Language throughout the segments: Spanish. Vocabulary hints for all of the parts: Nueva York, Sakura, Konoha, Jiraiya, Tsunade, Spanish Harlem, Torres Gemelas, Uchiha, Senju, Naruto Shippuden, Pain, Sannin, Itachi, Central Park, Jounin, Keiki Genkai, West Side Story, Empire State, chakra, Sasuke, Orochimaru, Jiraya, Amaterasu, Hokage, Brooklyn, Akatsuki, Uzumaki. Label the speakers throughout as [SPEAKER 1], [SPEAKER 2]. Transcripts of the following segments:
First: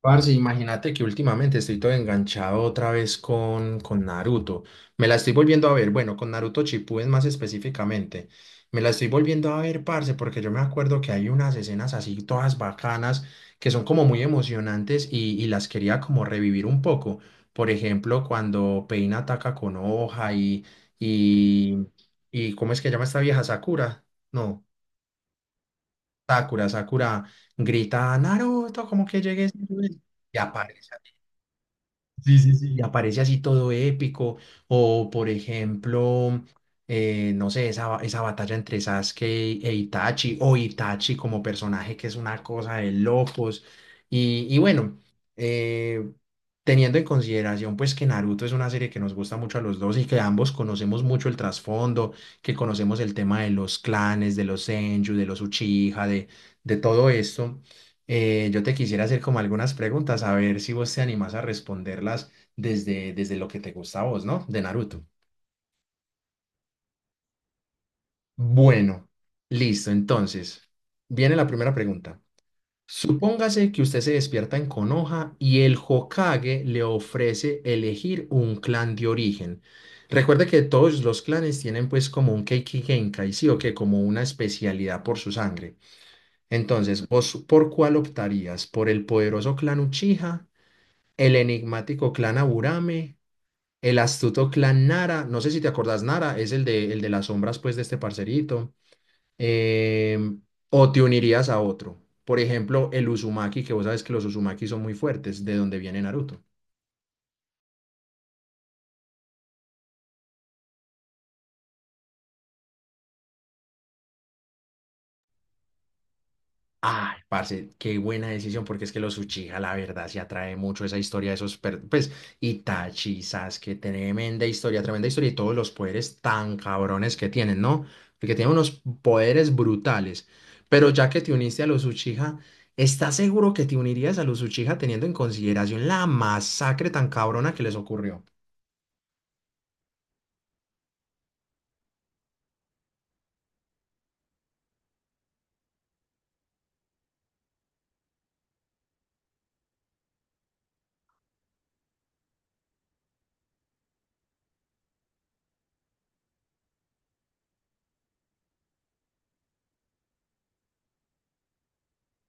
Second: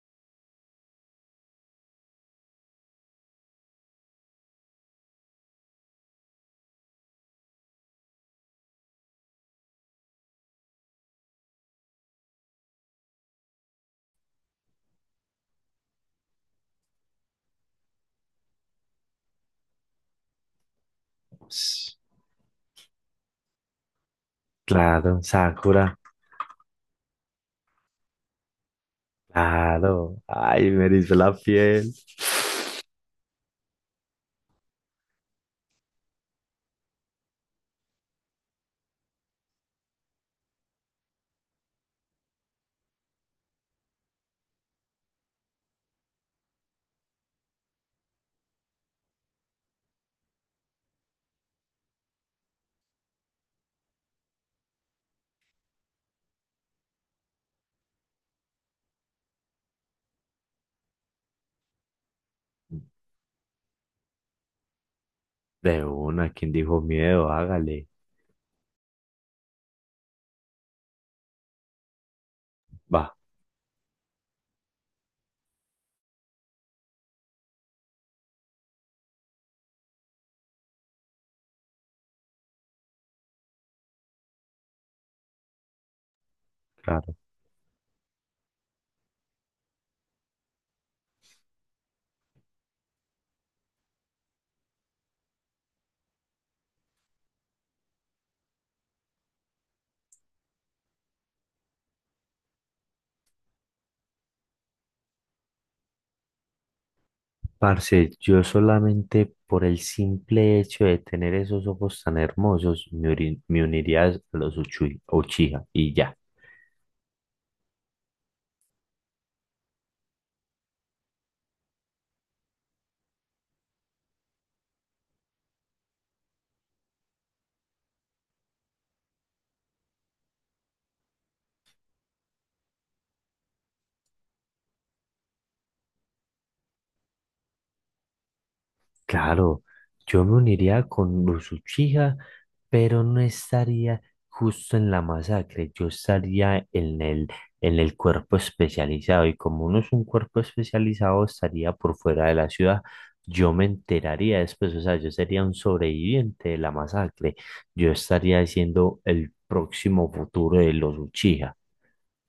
[SPEAKER 1] Parce, imagínate que últimamente estoy todo enganchado otra vez con Naruto. Me la estoy volviendo a ver, bueno, con Naruto Shippuden más específicamente. Me la estoy volviendo a ver, parce, porque yo me acuerdo que hay unas escenas así todas bacanas que son como muy emocionantes y las quería como revivir un poco. Por ejemplo, cuando Pain ataca con hoja y,
[SPEAKER 2] Ps,
[SPEAKER 1] y ¿cómo es que llama esta vieja? Sakura. No,
[SPEAKER 2] claro, Sakura,
[SPEAKER 1] Sakura grita, Naruto, como que llegues
[SPEAKER 2] claro.
[SPEAKER 1] y
[SPEAKER 2] Ay,
[SPEAKER 1] aparece.
[SPEAKER 2] me erizó la piel.
[SPEAKER 1] Sí, sí, sí, y aparece así todo épico. O, por ejemplo, no sé, esa batalla entre Sasuke e Itachi, o Itachi como personaje, que es una cosa de locos. Y bueno, eh, teniendo en consideración pues que Naruto es una serie que nos gusta mucho a los dos y que ambos conocemos mucho el trasfondo, que conocemos el tema de los clanes, de los Senju, de los Uchiha, de todo esto. Yo te quisiera hacer como algunas preguntas, a ver si vos te animás a responderlas desde lo que te gusta a vos, ¿no? De Naruto.
[SPEAKER 2] De una, quien dijo miedo? Hágale.
[SPEAKER 1] Bueno, listo, entonces, viene la primera pregunta.
[SPEAKER 2] Va,
[SPEAKER 1] Supóngase que usted se despierta en Konoha y el Hokage le ofrece elegir un clan de origen. Recuerde que todos los clanes tienen pues como un Keiki Genkai, sí o que como una especialidad por su sangre. Entonces,
[SPEAKER 2] claro.
[SPEAKER 1] ¿vos por cuál optarías? ¿Por el poderoso clan Uchiha, el enigmático clan Aburame, el astuto clan Nara? No sé si te acordás, Nara es el de las sombras, pues, de este parcerito. Em, ¿O te unirías a otro? Por ejemplo, el Uzumaki, que vos sabes que los Uzumaki son muy fuertes, de donde viene Naruto.
[SPEAKER 2] Parce, yo solamente por el simple hecho de tener esos ojos tan hermosos, me uniría a los Uchiha y ya.
[SPEAKER 1] Ay, parce, qué buena decisión, porque es que los Uchiha, la verdad, se atrae mucho esa historia de pues, Itachi, Sasuke, tremenda historia, y todos los poderes tan cabrones que tienen, ¿no? Porque tienen unos poderes brutales. Pero ya que te uniste a los Uchiha, ¿estás seguro que te unirías a los Uchiha teniendo en consideración la masacre tan cabrona que les ocurrió?
[SPEAKER 2] Claro, yo me uniría con los Uchiha, pero no estaría justo en la masacre, yo estaría en el cuerpo especializado y como no es un cuerpo especializado, estaría por fuera de la ciudad. Yo me enteraría después, o sea, yo sería un sobreviviente de la masacre, yo estaría siendo el próximo futuro de los Uchiha.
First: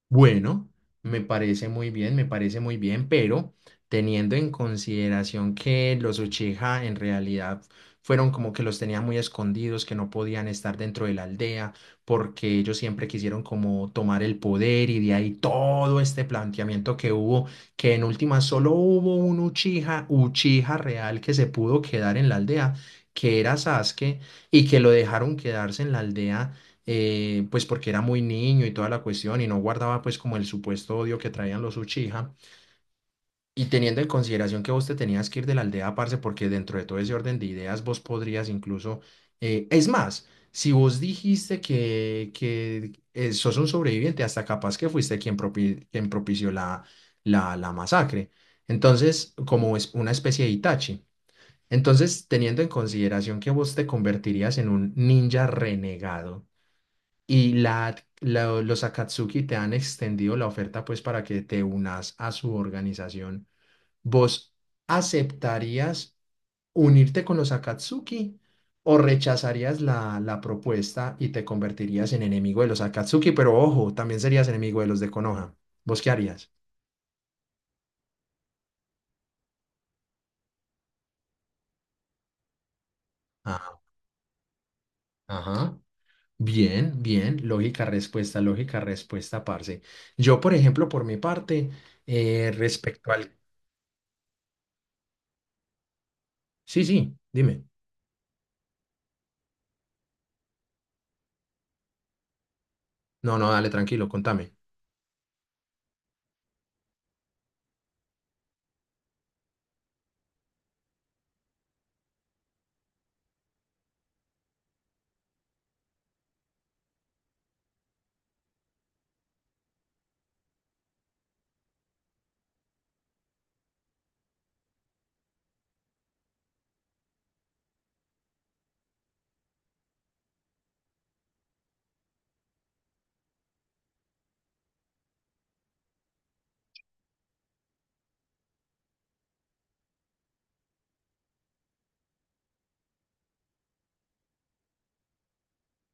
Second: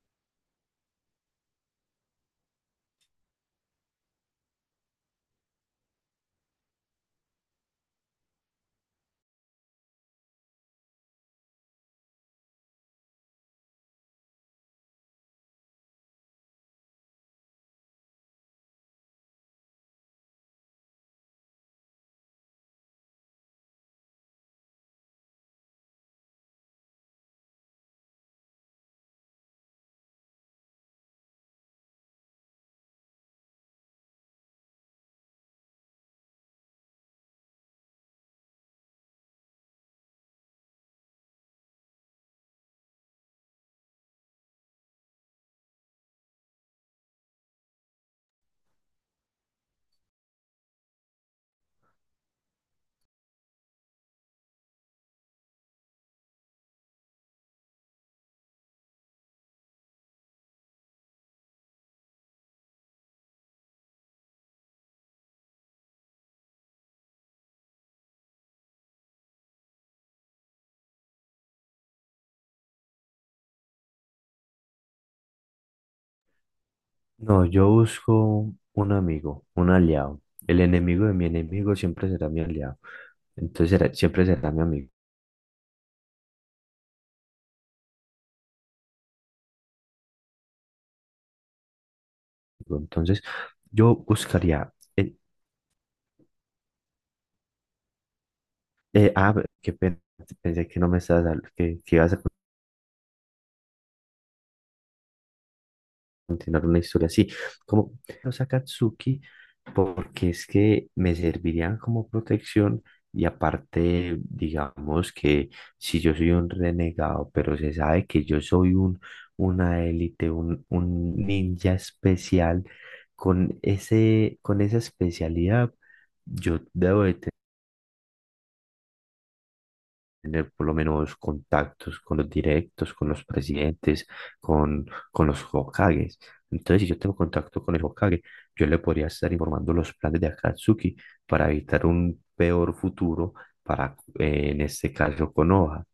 [SPEAKER 1] Bueno, me parece muy bien, me parece muy bien, pero teniendo en consideración que los Uchiha en realidad fueron como que los tenía muy escondidos, que no podían estar dentro de la aldea, porque ellos siempre quisieron como tomar el poder y de ahí todo este planteamiento que hubo, que en última solo hubo un Uchiha real que se pudo quedar en la aldea, que era Sasuke, y que lo dejaron quedarse en la aldea pues porque era muy niño y toda la cuestión y no guardaba pues como el supuesto odio que traían los Uchiha, y teniendo en consideración que vos te tenías que ir de la aldea, parce, porque dentro de todo ese orden de ideas vos podrías incluso, es más, si vos dijiste que sos un sobreviviente, hasta capaz que fuiste quien propició la masacre. Entonces, como es una especie de Itachi. Entonces, teniendo en consideración que vos te convertirías en un ninja renegado y los Akatsuki te han extendido la oferta pues para que te unas a su organización. ¿Vos aceptarías unirte con los Akatsuki o rechazarías la propuesta y te convertirías en enemigo de los Akatsuki? Pero ojo, también serías enemigo de los de Konoha. ¿Vos qué harías?
[SPEAKER 2] No, yo busco un amigo, un aliado. El enemigo de mi enemigo siempre será mi aliado.
[SPEAKER 1] Ah,
[SPEAKER 2] Siempre será mi amigo.
[SPEAKER 1] ajá. Bien, bien, lógica respuesta, parce. Yo, por ejemplo, por mi parte, respecto
[SPEAKER 2] Entonces
[SPEAKER 1] al...
[SPEAKER 2] yo buscaría... eh,
[SPEAKER 1] Sí, sí, dime.
[SPEAKER 2] eh, ah, qué pena, pensé que no me estabas, que ibas a
[SPEAKER 1] No, no, dale, tranquilo, contame.
[SPEAKER 2] continuar una historia así, como los Akatsuki, porque es que me servirían como protección y aparte, digamos que si yo soy un renegado, pero se sabe que yo soy una élite, un ninja especial, con esa especialidad, yo debo de tener por lo menos contactos con los directos, con los presidentes, con, con los Hokages. Entonces, si yo tengo contacto con el Hokage, yo le podría estar informando los planes de Akatsuki para evitar un peor futuro para, en este caso, Konoha.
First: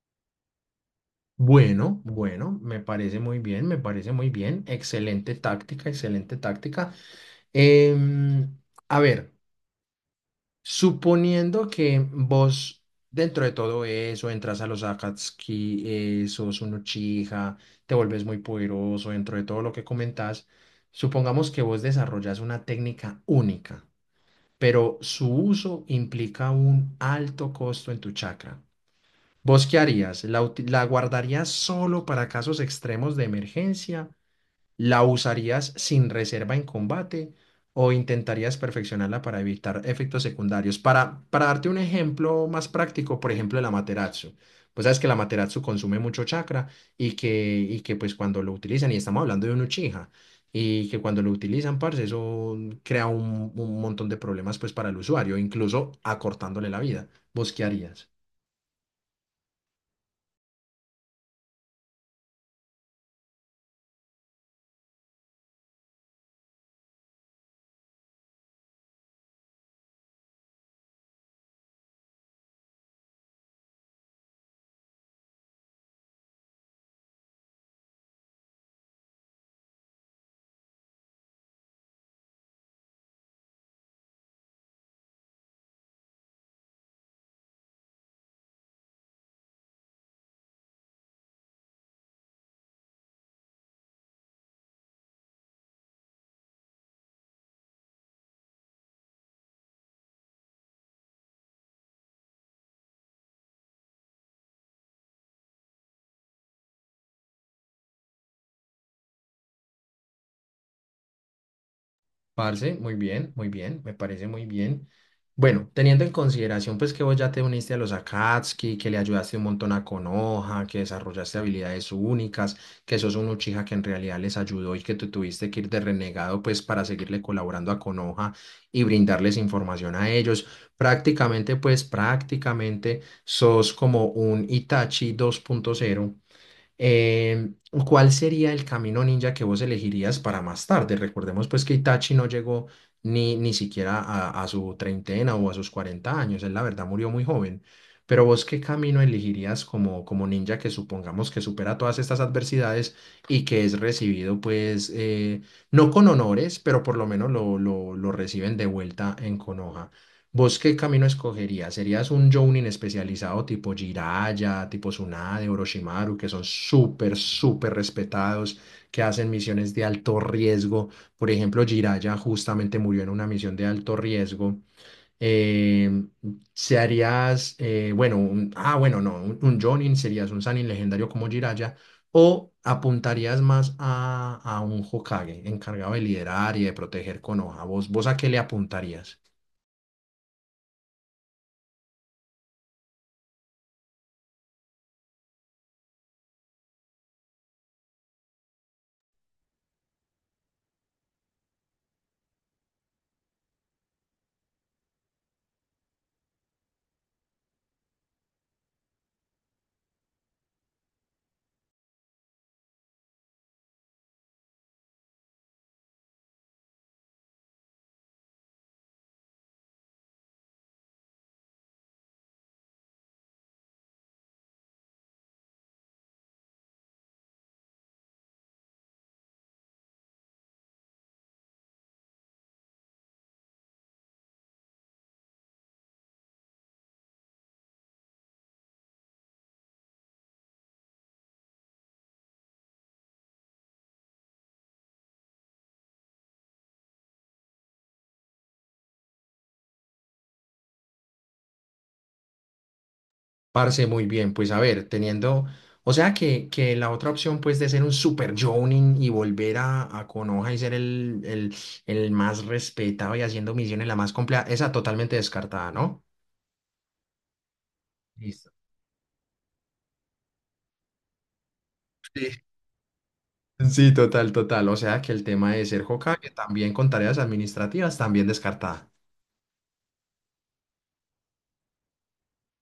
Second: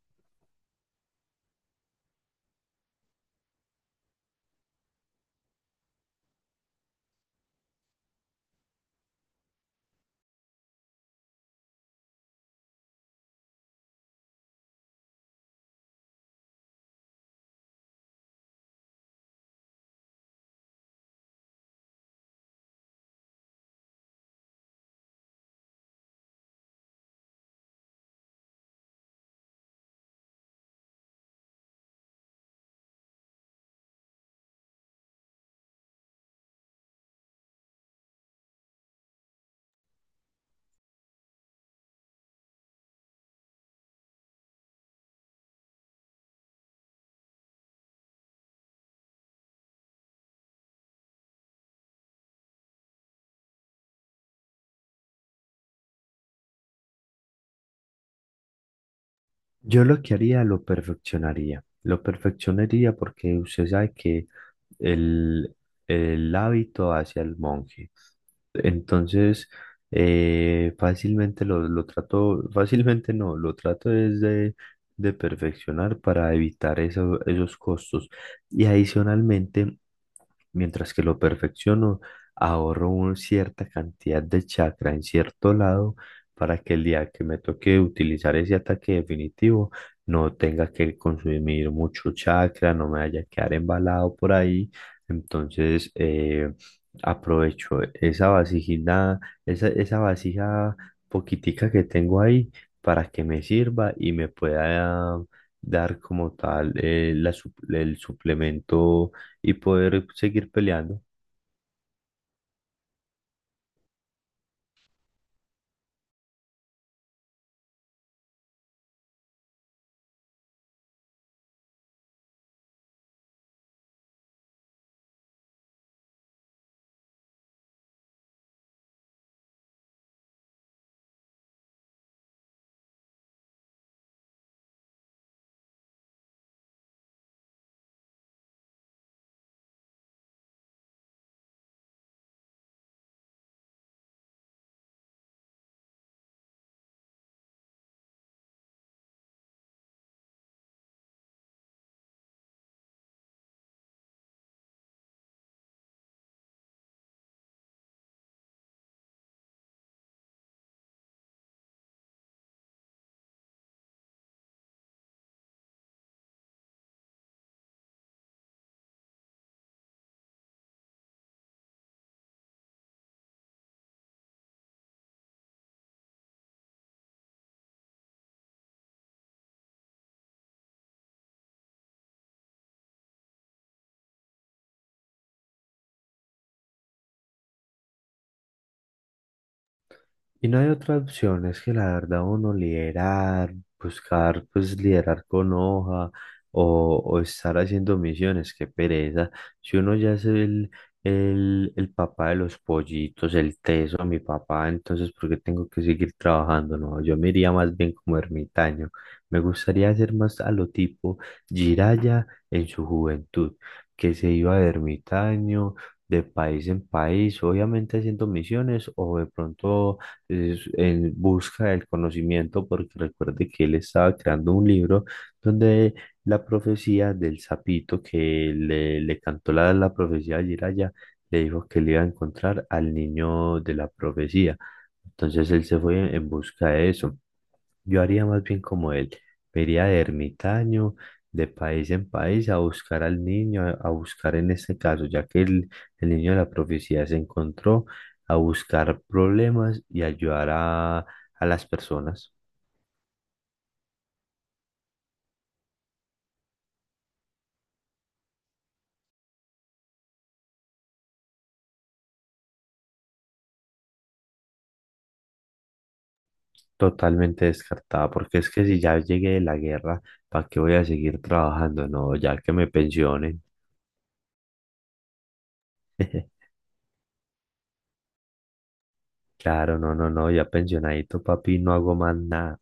[SPEAKER 1] Bueno, bueno, me parece muy bien, me parece muy bien. Excelente táctica, excelente táctica. Em, a ver, suponiendo que vos dentro de todo eso entras a los Akatsuki, sos un Uchiha, te vuelves muy poderoso dentro de todo lo que comentás, supongamos que vos desarrollas una técnica única, pero su uso implica un alto costo en tu chakra. ¿Vos qué harías? La guardarías solo para casos extremos de emergencia? ¿La usarías sin reserva en combate? ¿O intentarías perfeccionarla para evitar efectos secundarios? Para darte un ejemplo más práctico, por ejemplo, el Amaterasu. Pues sabes que el Amaterasu consume mucho chakra y que pues cuando lo utilizan, y estamos hablando de un Uchiha, y que cuando lo utilizan, parce, eso crea un montón de problemas pues para el usuario, incluso acortándole la vida. ¿Vos qué harías?
[SPEAKER 2] Yo lo que haría, lo perfeccionaría. Lo perfeccionaría porque usted sabe que el, el hábito hacia el monje. Entonces, fácilmente lo trato, fácilmente no, lo trato es de perfeccionar para evitar esos costos. Y adicionalmente, mientras que lo perfecciono, ahorro una cierta cantidad de chakra en cierto lado para que el día que me toque utilizar ese ataque definitivo, no tenga que consumir mucho chakra, no me vaya a quedar embalado por ahí. Entonces, aprovecho esa vasijita, esa vasija poquitica que tengo ahí para que me sirva y me pueda dar como tal, el suplemento y poder seguir peleando.
[SPEAKER 1] Parce, muy bien, me parece muy bien. Bueno, teniendo en consideración pues que vos ya te uniste a los Akatsuki, que le ayudaste un montón a Konoha, que desarrollaste habilidades únicas, que sos un Uchiha que en realidad les ayudó y que tú tuviste que ir de renegado pues para seguirle colaborando a Konoha y brindarles información a ellos. Prácticamente pues prácticamente sos como un Itachi 2.0. Eh, ¿cuál sería el camino ninja que vos elegirías para más tarde? Recordemos pues que Itachi no llegó ni siquiera a su treintena o a sus 40 años. Él la verdad murió muy joven, pero vos qué camino elegirías como, como ninja, que supongamos que supera todas estas adversidades y que es recibido pues no con honores, pero por lo menos lo reciben de vuelta en Konoha. ¿Vos qué camino escogerías? ¿Serías un Jounin especializado tipo Jiraiya, tipo Tsunade, Orochimaru, que son súper, súper respetados, que hacen misiones de alto riesgo? Por ejemplo, Jiraiya justamente murió en una misión de alto riesgo. Eh, serías, bueno, un- ah, bueno, no, un Jounin, serías un Sannin legendario como Jiraiya? ¿O apuntarías más a un Hokage encargado de liderar y de proteger Konoha? ¿Vos, vos a qué le apuntarías?
[SPEAKER 2] Y no hay otra opción, es que la verdad uno liderar, buscar pues liderar con hoja o estar haciendo misiones, qué pereza. Si uno ya es el papá de los pollitos, el teso, mi papá, entonces ¿por qué tengo que seguir trabajando? No, yo me iría más bien como ermitaño. Me gustaría hacer más a lo tipo Jiraya en su juventud, que se iba de ermitaño, de país en país, obviamente haciendo misiones o de pronto en busca del conocimiento, porque recuerde que él estaba creando un libro donde la profecía del sapito que le cantó la profecía de Jiraya, le dijo que le iba a encontrar al niño de la profecía. Entonces él se fue en busca de eso. Yo haría más bien como él, me iría de ermitaño, de país en país, a buscar al niño, a buscar en este caso, ya que el niño de la profecía se encontró, a buscar problemas y ayudar a las personas.
[SPEAKER 1] Parce, muy bien, pues a ver, o sea que la otra opción pues de ser un super Jonin y volver a Konoha y ser el más respetado y haciendo misiones la más compleja, esa totalmente descartada, ¿no?
[SPEAKER 2] Totalmente descartada, porque es
[SPEAKER 1] Listo.
[SPEAKER 2] que si ya llegué de la guerra, ¿para qué voy a seguir trabajando? No,
[SPEAKER 1] Sí.
[SPEAKER 2] ya que me pensionen.
[SPEAKER 1] Sí, total, total. O sea que el tema de ser Hokage también con tareas administrativas también descartada.
[SPEAKER 2] Claro, no, no, no, ya pensionadito, papi, no hago más nada.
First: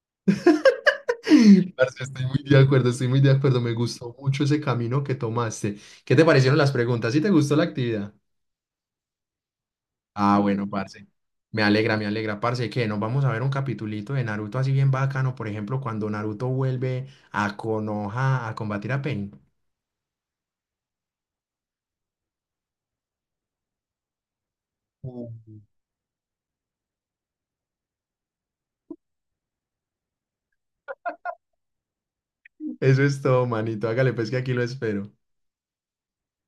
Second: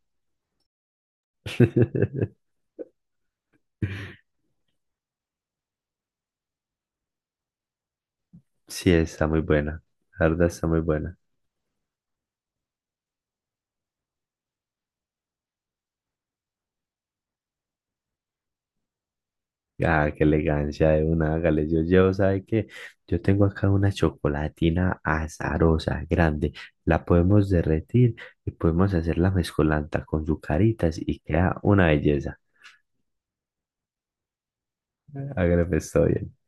[SPEAKER 1] Parce, estoy muy de acuerdo, estoy muy de acuerdo. Me gustó mucho ese camino que tomaste. ¿Qué te parecieron las preguntas? ¿Sí te gustó la actividad?
[SPEAKER 2] Sí, está muy buena. La
[SPEAKER 1] Ah,
[SPEAKER 2] verdad está
[SPEAKER 1] bueno,
[SPEAKER 2] muy
[SPEAKER 1] parce.
[SPEAKER 2] buena.
[SPEAKER 1] Me alegra, parce, que nos vamos a ver un capitulito de Naruto así bien bacano, por ejemplo, cuando Naruto vuelve a Konoha a combatir a Pain.
[SPEAKER 2] Ah, qué elegancia de una, hágale. Yo llevo, ¿sabe qué? Yo tengo acá una chocolatina
[SPEAKER 1] Mm.
[SPEAKER 2] azarosa, grande. La podemos derretir y podemos hacer la mezcolanta con sucaritas y queda una belleza.
[SPEAKER 1] Eso es todo, manito. Hágale, pues, que aquí lo espero.
[SPEAKER 2] Hágale, pues, todo bien.